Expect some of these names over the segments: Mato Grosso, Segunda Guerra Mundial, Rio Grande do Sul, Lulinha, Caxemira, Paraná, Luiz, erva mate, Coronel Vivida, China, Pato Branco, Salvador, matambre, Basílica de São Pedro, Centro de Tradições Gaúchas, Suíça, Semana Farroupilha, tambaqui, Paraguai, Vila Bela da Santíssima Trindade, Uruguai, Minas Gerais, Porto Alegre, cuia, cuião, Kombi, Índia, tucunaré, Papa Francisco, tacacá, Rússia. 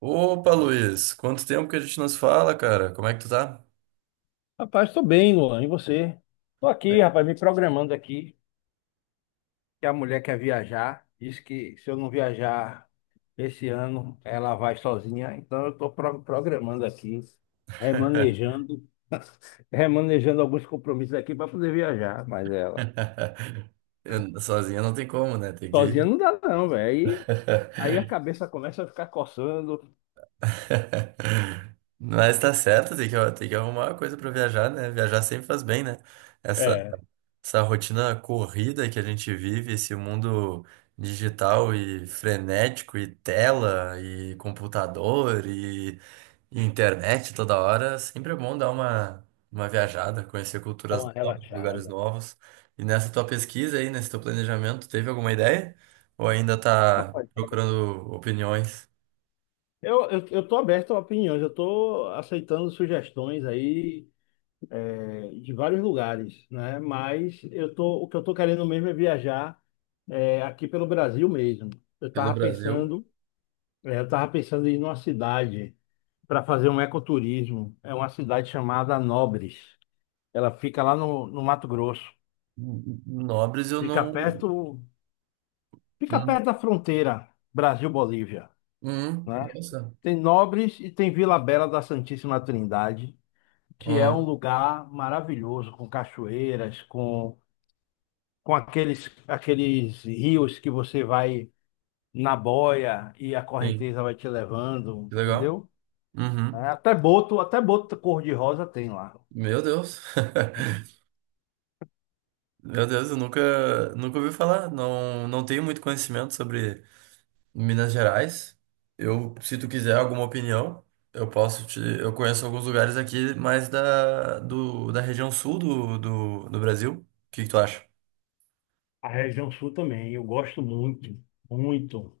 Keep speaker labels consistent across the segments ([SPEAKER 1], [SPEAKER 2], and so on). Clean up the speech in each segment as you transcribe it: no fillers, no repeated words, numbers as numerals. [SPEAKER 1] Opa, Luiz, quanto tempo que a gente nos fala, cara? Como é que tu tá?
[SPEAKER 2] Rapaz, tô bem, Luan. E você? Tô aqui,
[SPEAKER 1] É.
[SPEAKER 2] rapaz, me programando aqui, que a mulher quer viajar. Diz que se eu não viajar esse ano, ela vai sozinha. Então eu tô programando aqui, remanejando, remanejando alguns compromissos aqui para poder viajar. Mas ela,
[SPEAKER 1] Sozinha não tem como, né? Tem que.
[SPEAKER 2] sozinha não dá não, velho. Aí a cabeça começa a ficar coçando.
[SPEAKER 1] Mas tá certo, tem que arrumar uma coisa pra viajar, né? Viajar sempre faz bem, né? Essa,
[SPEAKER 2] É,
[SPEAKER 1] essa rotina corrida que a gente vive, esse mundo digital e frenético, e tela, e computador, e internet toda hora, sempre é bom dar uma viajada, conhecer
[SPEAKER 2] dá
[SPEAKER 1] culturas
[SPEAKER 2] uma
[SPEAKER 1] novas, lugares
[SPEAKER 2] relaxada.
[SPEAKER 1] novos. E nessa tua pesquisa aí, nesse teu planejamento, teve alguma ideia? Ou ainda tá
[SPEAKER 2] Rapaz,
[SPEAKER 1] procurando opiniões
[SPEAKER 2] eu tô aberto a opiniões, eu tô aceitando sugestões aí de vários lugares, né? O que eu tô querendo mesmo é viajar aqui pelo Brasil mesmo. Eu
[SPEAKER 1] pelo
[SPEAKER 2] tava
[SPEAKER 1] Brasil?
[SPEAKER 2] pensando, eu tava pensando em ir numa cidade para fazer um ecoturismo. É uma cidade chamada Nobres. Ela fica lá no Mato Grosso.
[SPEAKER 1] N- Nobres eu
[SPEAKER 2] Fica
[SPEAKER 1] não.
[SPEAKER 2] perto, fica
[SPEAKER 1] Hum,
[SPEAKER 2] perto da fronteira Brasil-Bolívia, né?
[SPEAKER 1] nossa.
[SPEAKER 2] Tem Nobres e tem Vila Bela da Santíssima Trindade, que é um
[SPEAKER 1] Ó,
[SPEAKER 2] lugar maravilhoso, com cachoeiras, com aqueles rios que você vai na boia e a
[SPEAKER 1] sim,
[SPEAKER 2] correnteza vai te levando,
[SPEAKER 1] que legal.
[SPEAKER 2] entendeu? É,
[SPEAKER 1] Uhum.
[SPEAKER 2] até boto cor-de-rosa tem lá.
[SPEAKER 1] Meu Deus. Meu Deus, eu nunca, nunca ouvi falar. Não, não tenho muito conhecimento sobre. Em Minas Gerais. Eu, se tu quiser alguma opinião, eu posso te. Eu conheço alguns lugares aqui mais da região sul do Brasil. O que que tu acha?
[SPEAKER 2] A região sul também, eu gosto muito, muito.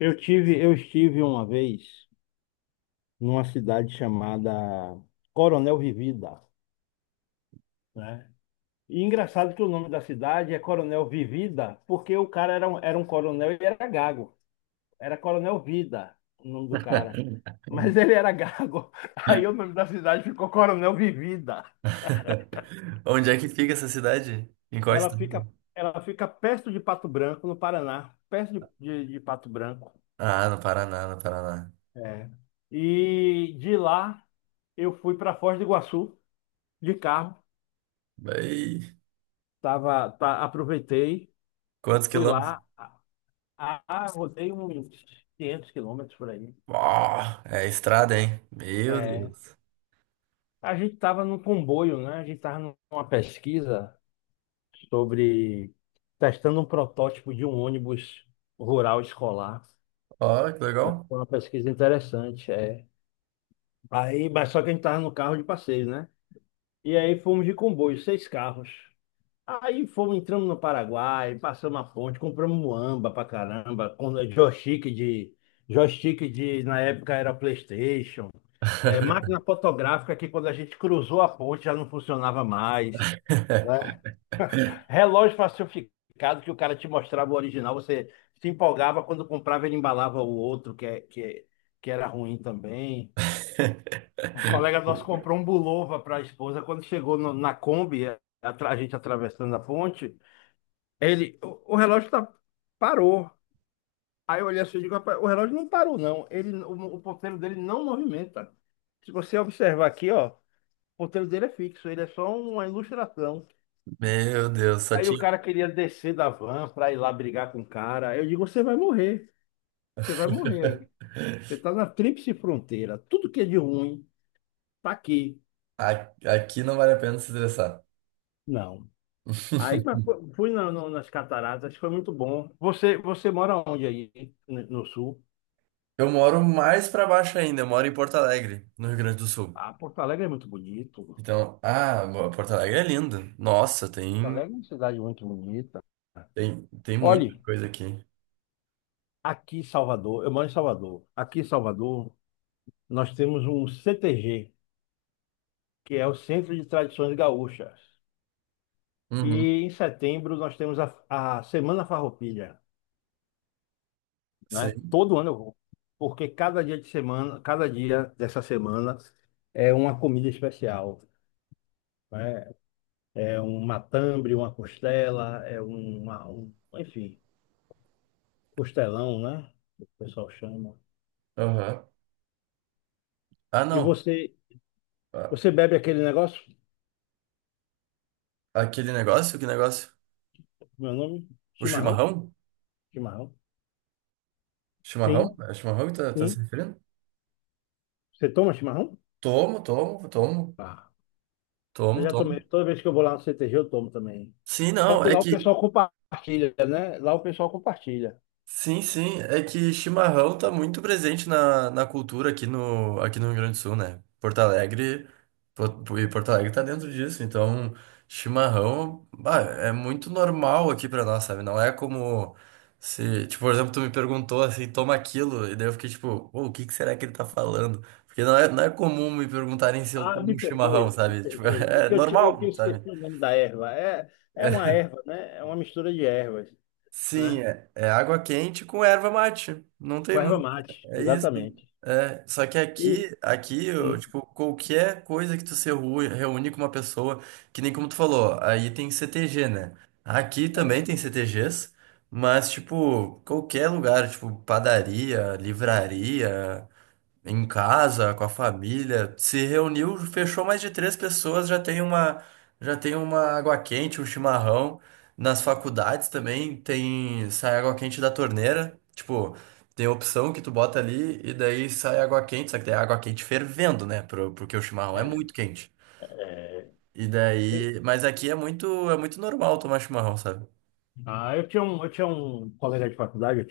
[SPEAKER 2] Eu estive uma vez numa cidade chamada Coronel Vivida, né? E engraçado que o nome da cidade é Coronel Vivida, porque o cara era um coronel e era gago. Era Coronel Vida, o nome do cara. Mas ele era gago. Aí o nome da cidade ficou Coronel Vivida.
[SPEAKER 1] Onde é que fica essa cidade? Em qual
[SPEAKER 2] Ela
[SPEAKER 1] estado?
[SPEAKER 2] fica, ela fica perto de Pato Branco, no Paraná, perto de Pato Branco.
[SPEAKER 1] Ah, no Paraná, no Paraná.
[SPEAKER 2] É. E de lá eu fui para Foz do Iguaçu de carro.
[SPEAKER 1] Bem,
[SPEAKER 2] Aproveitei,
[SPEAKER 1] quantos
[SPEAKER 2] fui
[SPEAKER 1] quilômetros?
[SPEAKER 2] lá, rodei uns 500 quilômetros por aí.
[SPEAKER 1] Ó, é estrada, hein? Meu
[SPEAKER 2] É.
[SPEAKER 1] Deus.
[SPEAKER 2] A gente estava num comboio, né? A gente estava numa pesquisa sobre testando um protótipo de um ônibus rural escolar,
[SPEAKER 1] Ó, que
[SPEAKER 2] né?
[SPEAKER 1] legal.
[SPEAKER 2] Foi uma pesquisa interessante, é. Aí, mas só que a gente estava no carro de passeio, né? E aí fomos de comboio, seis carros. Aí fomos, entramos no Paraguai, passamos a ponte, compramos muamba pra caramba, com joystick de, na época era PlayStation, é, máquina fotográfica que quando a gente cruzou a ponte já não funcionava mais, né? Relógio falsificado que o cara te mostrava o original, você se empolgava quando comprava, ele embalava o outro, que era ruim também. Um colega nosso comprou um Bulova para a esposa. Quando chegou na Kombi, a gente atravessando a ponte, o relógio parou. Aí eu olhei assim e digo, rapaz, o relógio não parou, não. O ponteiro dele não movimenta. Se você observar aqui, ó, o ponteiro dele é fixo, ele é só uma ilustração.
[SPEAKER 1] Meu Deus, só
[SPEAKER 2] Aí o
[SPEAKER 1] tinha.
[SPEAKER 2] cara queria descer da van pra ir lá brigar com o cara. Eu digo, você vai morrer. Você vai morrer aí. Você tá na tríplice fronteira. Tudo que é de ruim tá aqui.
[SPEAKER 1] Aqui não vale a pena se estressar.
[SPEAKER 2] Não. Aí mas fui nas cataratas, foi muito bom. Você mora onde aí? No, no sul?
[SPEAKER 1] Eu moro mais pra baixo ainda, eu moro em Porto Alegre, no Rio Grande do Sul.
[SPEAKER 2] Ah, Porto Alegre é muito bonito.
[SPEAKER 1] Então, ah, Porto Alegre é lindo. Nossa,
[SPEAKER 2] Porto
[SPEAKER 1] tem,
[SPEAKER 2] Alegre é uma cidade muito bonita.
[SPEAKER 1] tem, tem muita
[SPEAKER 2] Olhe,
[SPEAKER 1] coisa aqui.
[SPEAKER 2] aqui em Salvador, eu moro em Salvador. Aqui em Salvador, nós temos um CTG, que é o Centro de Tradições Gaúchas.
[SPEAKER 1] Uhum,
[SPEAKER 2] E em setembro nós temos a Semana Farroupilha, né?
[SPEAKER 1] sim.
[SPEAKER 2] Todo ano eu vou, porque cada dia de semana, cada dia dessa semana é uma comida especial, né? É um matambre, uma costela, é enfim, costelão, né? O pessoal chama.
[SPEAKER 1] Aham. Ah,
[SPEAKER 2] E
[SPEAKER 1] não.
[SPEAKER 2] você,
[SPEAKER 1] Ah,
[SPEAKER 2] você bebe aquele negócio?
[SPEAKER 1] aquele negócio, que negócio?
[SPEAKER 2] Meu nome?
[SPEAKER 1] O
[SPEAKER 2] Chimarrão?
[SPEAKER 1] chimarrão?
[SPEAKER 2] Chimarrão?
[SPEAKER 1] Chimarrão?
[SPEAKER 2] Sim,
[SPEAKER 1] É chimarrão que tá se
[SPEAKER 2] sim.
[SPEAKER 1] referindo?
[SPEAKER 2] Você toma chimarrão?
[SPEAKER 1] Tomo, tomo, tomo,
[SPEAKER 2] Tá. Eu
[SPEAKER 1] tomo,
[SPEAKER 2] já tomei.
[SPEAKER 1] tomo.
[SPEAKER 2] Toda vez que eu vou lá no CTG, eu tomo também.
[SPEAKER 1] Sim,
[SPEAKER 2] Só
[SPEAKER 1] não,
[SPEAKER 2] que
[SPEAKER 1] é
[SPEAKER 2] lá o
[SPEAKER 1] que.
[SPEAKER 2] pessoal compartilha, né? Lá o pessoal compartilha.
[SPEAKER 1] Sim, sim. É que chimarrão tá muito presente na cultura aqui aqui no Rio Grande do Sul, né? Porto Alegre, e Porto Alegre tá dentro disso, então chimarrão, bah, é muito normal aqui pra nós, sabe? Não é como se, tipo, por exemplo, tu me perguntou assim, toma aquilo, e daí eu fiquei tipo, "Pô, o que que será que ele tá falando? Porque não é comum me perguntarem se eu
[SPEAKER 2] Ah, me
[SPEAKER 1] tomo
[SPEAKER 2] perdoe,
[SPEAKER 1] chimarrão,
[SPEAKER 2] me
[SPEAKER 1] sabe?" Tipo,
[SPEAKER 2] perdoe. É
[SPEAKER 1] é
[SPEAKER 2] que eu que
[SPEAKER 1] normal, sabe?
[SPEAKER 2] esqueci o nome da erva. É, é uma erva, né? É uma mistura de ervas,
[SPEAKER 1] Sim,
[SPEAKER 2] né?
[SPEAKER 1] é água quente com erva mate. Não tem.
[SPEAKER 2] Com erva mate,
[SPEAKER 1] É isso.
[SPEAKER 2] exatamente.
[SPEAKER 1] É, só que
[SPEAKER 2] E,
[SPEAKER 1] aqui, eu,
[SPEAKER 2] e-
[SPEAKER 1] tipo, qualquer coisa que tu se reúne com uma pessoa, que nem como tu falou, aí tem CTG, né? Aqui também tem CTGs, mas, tipo, qualquer lugar, tipo, padaria, livraria, em casa, com a família, se reuniu, fechou mais de três pessoas, já tem uma água quente, um chimarrão. Nas faculdades também tem, sai água quente da torneira, tipo, tem opção que tu bota ali e daí sai água quente, só que tem água quente fervendo, né, porque o chimarrão é
[SPEAKER 2] é,
[SPEAKER 1] muito quente.
[SPEAKER 2] é.
[SPEAKER 1] E daí, mas aqui é muito, normal tomar chimarrão, sabe?
[SPEAKER 2] Ah, eu tinha um colega de faculdade,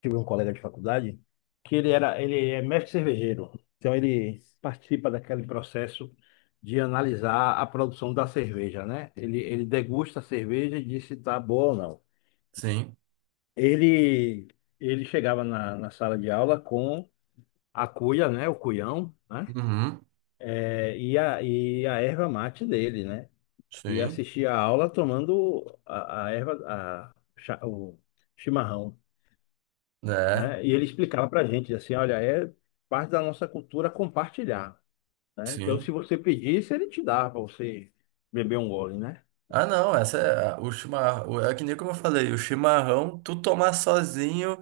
[SPEAKER 2] tive um colega de faculdade que ele é mestre cervejeiro. Então ele participa daquele processo de analisar a produção da cerveja, né? Ele degusta a cerveja e diz se está boa ou não.
[SPEAKER 1] Sim.
[SPEAKER 2] Ele, ele chegava na sala de aula com a cuia, né? O cuião, né?
[SPEAKER 1] Uhum.
[SPEAKER 2] É, e a erva mate dele, né? E
[SPEAKER 1] Sim.
[SPEAKER 2] assistia a aula tomando a erva, o chimarrão,
[SPEAKER 1] É.
[SPEAKER 2] né? E ele explicava para a gente assim, olha, é parte da nossa cultura compartilhar, né? Então,
[SPEAKER 1] Sim.
[SPEAKER 2] se você pedisse, ele te dava para você beber um gole, né?
[SPEAKER 1] Ah, não, essa é o chimarrão. É que nem como eu falei, o chimarrão, tu tomar sozinho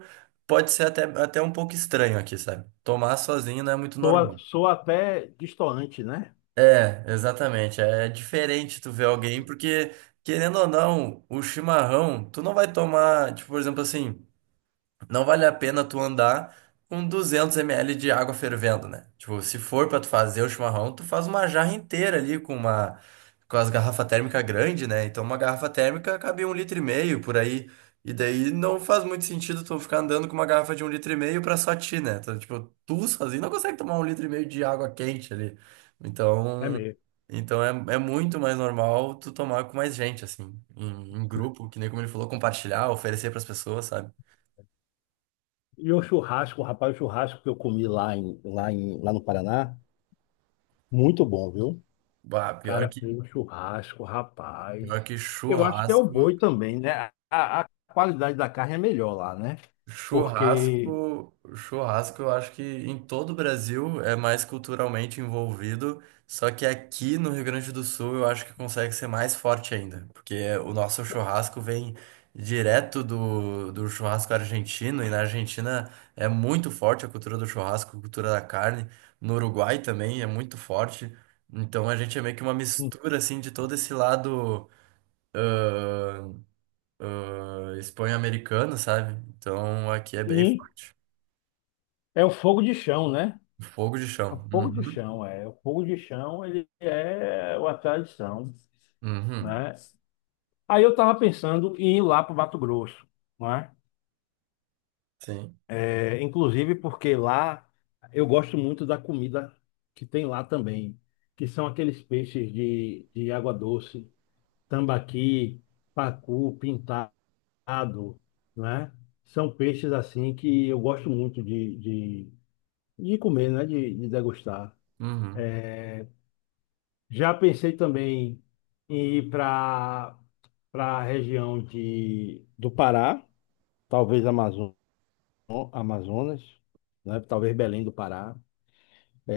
[SPEAKER 1] pode ser até um pouco estranho aqui, sabe? Tomar sozinho não é muito
[SPEAKER 2] Soa,
[SPEAKER 1] normal.
[SPEAKER 2] soa até destoante, né?
[SPEAKER 1] É, exatamente. É diferente tu ver alguém, porque, querendo ou não, o chimarrão, tu não vai tomar, tipo, por exemplo, assim. Não vale a pena tu andar com 200 ml de água fervendo, né? Tipo, se for pra tu fazer o chimarrão, tu faz uma jarra inteira ali com as garrafa térmica grande, né? Então uma garrafa térmica cabe um litro e meio por aí. E daí não faz muito sentido tu ficar andando com uma garrafa de um litro e meio pra só ti, né? Então, tipo, tu sozinho não consegue tomar um litro e meio de água quente ali.
[SPEAKER 2] É
[SPEAKER 1] Então,
[SPEAKER 2] mesmo.
[SPEAKER 1] então é muito mais normal tu tomar com mais gente, assim, em grupo, que nem como ele falou, compartilhar, oferecer pras pessoas, sabe?
[SPEAKER 2] E o churrasco, rapaz, o churrasco que eu comi lá no Paraná, muito bom, viu? O
[SPEAKER 1] Bah, pior
[SPEAKER 2] Cara,
[SPEAKER 1] que,
[SPEAKER 2] fez um churrasco,
[SPEAKER 1] pior
[SPEAKER 2] rapaz.
[SPEAKER 1] que
[SPEAKER 2] Eu acho que é o
[SPEAKER 1] churrasco,
[SPEAKER 2] boi também, né? A qualidade da carne é melhor lá, né? Porque
[SPEAKER 1] eu acho que em todo o Brasil é mais culturalmente envolvido, só que aqui no Rio Grande do Sul eu acho que consegue ser mais forte ainda, porque o nosso churrasco vem direto do churrasco argentino, e na Argentina é muito forte a cultura do churrasco, a cultura da carne, no Uruguai também é muito forte, então a gente é meio que uma
[SPEAKER 2] hum,
[SPEAKER 1] mistura, assim, de todo esse lado Espanha americana, sabe? Então aqui é bem
[SPEAKER 2] hum,
[SPEAKER 1] forte.
[SPEAKER 2] é o fogo de chão, né?
[SPEAKER 1] Fogo de
[SPEAKER 2] O
[SPEAKER 1] chão.
[SPEAKER 2] fogo de
[SPEAKER 1] Uhum.
[SPEAKER 2] chão, é. O fogo de chão, ele é uma tradição,
[SPEAKER 1] Uhum.
[SPEAKER 2] né? Aí eu estava pensando em ir lá para o Mato Grosso, né?
[SPEAKER 1] Sim.
[SPEAKER 2] É, é, inclusive porque lá eu gosto muito da comida que tem lá também, que são aqueles peixes de água doce, tambaqui, pacu, pintado, né? São peixes assim que eu gosto muito de comer, né? De degustar.
[SPEAKER 1] Uhum.
[SPEAKER 2] É, já pensei também em ir para a região do Pará, talvez Amazonas, né? Talvez Belém do Pará.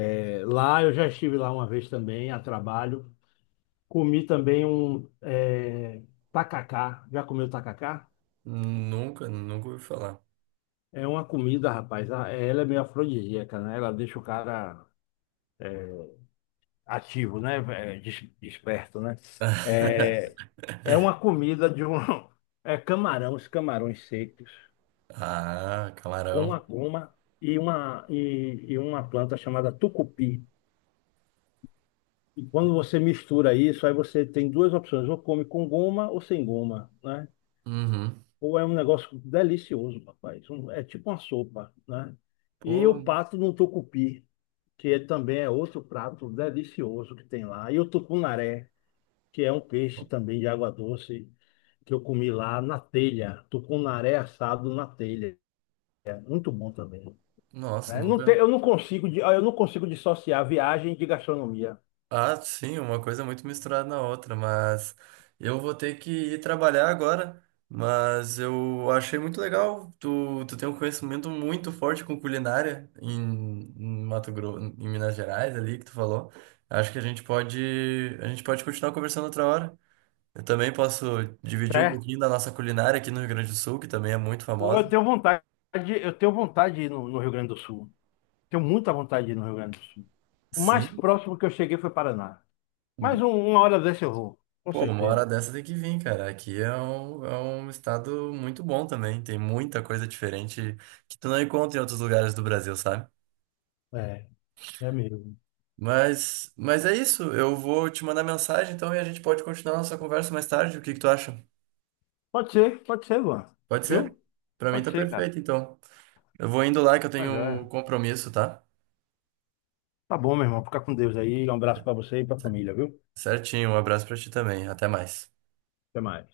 [SPEAKER 2] É, lá eu já estive lá uma vez também, a trabalho. Comi também um tacacá. Já comeu tacacá?
[SPEAKER 1] Nunca, nunca ouvi falar.
[SPEAKER 2] É uma comida, rapaz. Ela é meio afrodisíaca, né? Ela deixa o cara ativo, né? É, desperto, né? É, é uma comida de um. É camarão, os camarões secos,
[SPEAKER 1] Ah, camarão.
[SPEAKER 2] uma goma e uma planta chamada tucupi. E quando você mistura isso, aí você tem duas opções, ou come com goma ou sem goma, né?
[SPEAKER 1] Uhum.
[SPEAKER 2] Ou é um negócio delicioso, rapaz. É tipo uma sopa, né? E o
[SPEAKER 1] Pô,
[SPEAKER 2] pato no tucupi, que ele também é outro prato delicioso que tem lá. E o tucunaré, que é um peixe também de água doce, que eu comi lá na telha. Tucunaré assado na telha. Muito bom também,
[SPEAKER 1] nossa,
[SPEAKER 2] né? Não tem,
[SPEAKER 1] nunca.
[SPEAKER 2] eu não consigo dissociar viagem de gastronomia,
[SPEAKER 1] Ah, sim, uma coisa muito misturada na outra, mas eu vou ter que ir trabalhar agora, mas eu achei muito legal, tu tem um conhecimento muito forte com culinária em Mato Grosso, em Minas Gerais ali que tu falou. Acho que a gente pode continuar conversando outra hora. Eu também posso dividir um
[SPEAKER 2] certo?
[SPEAKER 1] pouquinho da nossa culinária aqui no Rio Grande do Sul, que também é muito
[SPEAKER 2] Ou
[SPEAKER 1] famosa.
[SPEAKER 2] eu tenho vontade de ir no, no Rio Grande do Sul. Tenho muita vontade de ir no Rio Grande do Sul. O mais
[SPEAKER 1] Sim.
[SPEAKER 2] próximo que eu cheguei foi Paraná. Mas uma hora dessa eu vou, com
[SPEAKER 1] Pô, uma hora
[SPEAKER 2] certeza.
[SPEAKER 1] dessa tem que vir, cara. Aqui é um estado muito bom também. Tem muita coisa diferente que tu não encontra em outros lugares do Brasil, sabe?
[SPEAKER 2] É, é mesmo.
[SPEAKER 1] Mas é isso. Eu vou te mandar mensagem então e a gente pode continuar nossa conversa mais tarde. O que que tu acha?
[SPEAKER 2] Pode ser, Luan.
[SPEAKER 1] Pode ser?
[SPEAKER 2] Viu?
[SPEAKER 1] Pra mim
[SPEAKER 2] Pode
[SPEAKER 1] tá
[SPEAKER 2] ser, cara.
[SPEAKER 1] perfeito, então. Eu vou indo lá que eu
[SPEAKER 2] Tá
[SPEAKER 1] tenho
[SPEAKER 2] joia.
[SPEAKER 1] um compromisso, tá?
[SPEAKER 2] Tá bom, meu irmão. Fica com Deus aí. Um abraço pra você e pra família, viu?
[SPEAKER 1] Certinho. Um abraço pra ti também. Até mais.
[SPEAKER 2] Até mais.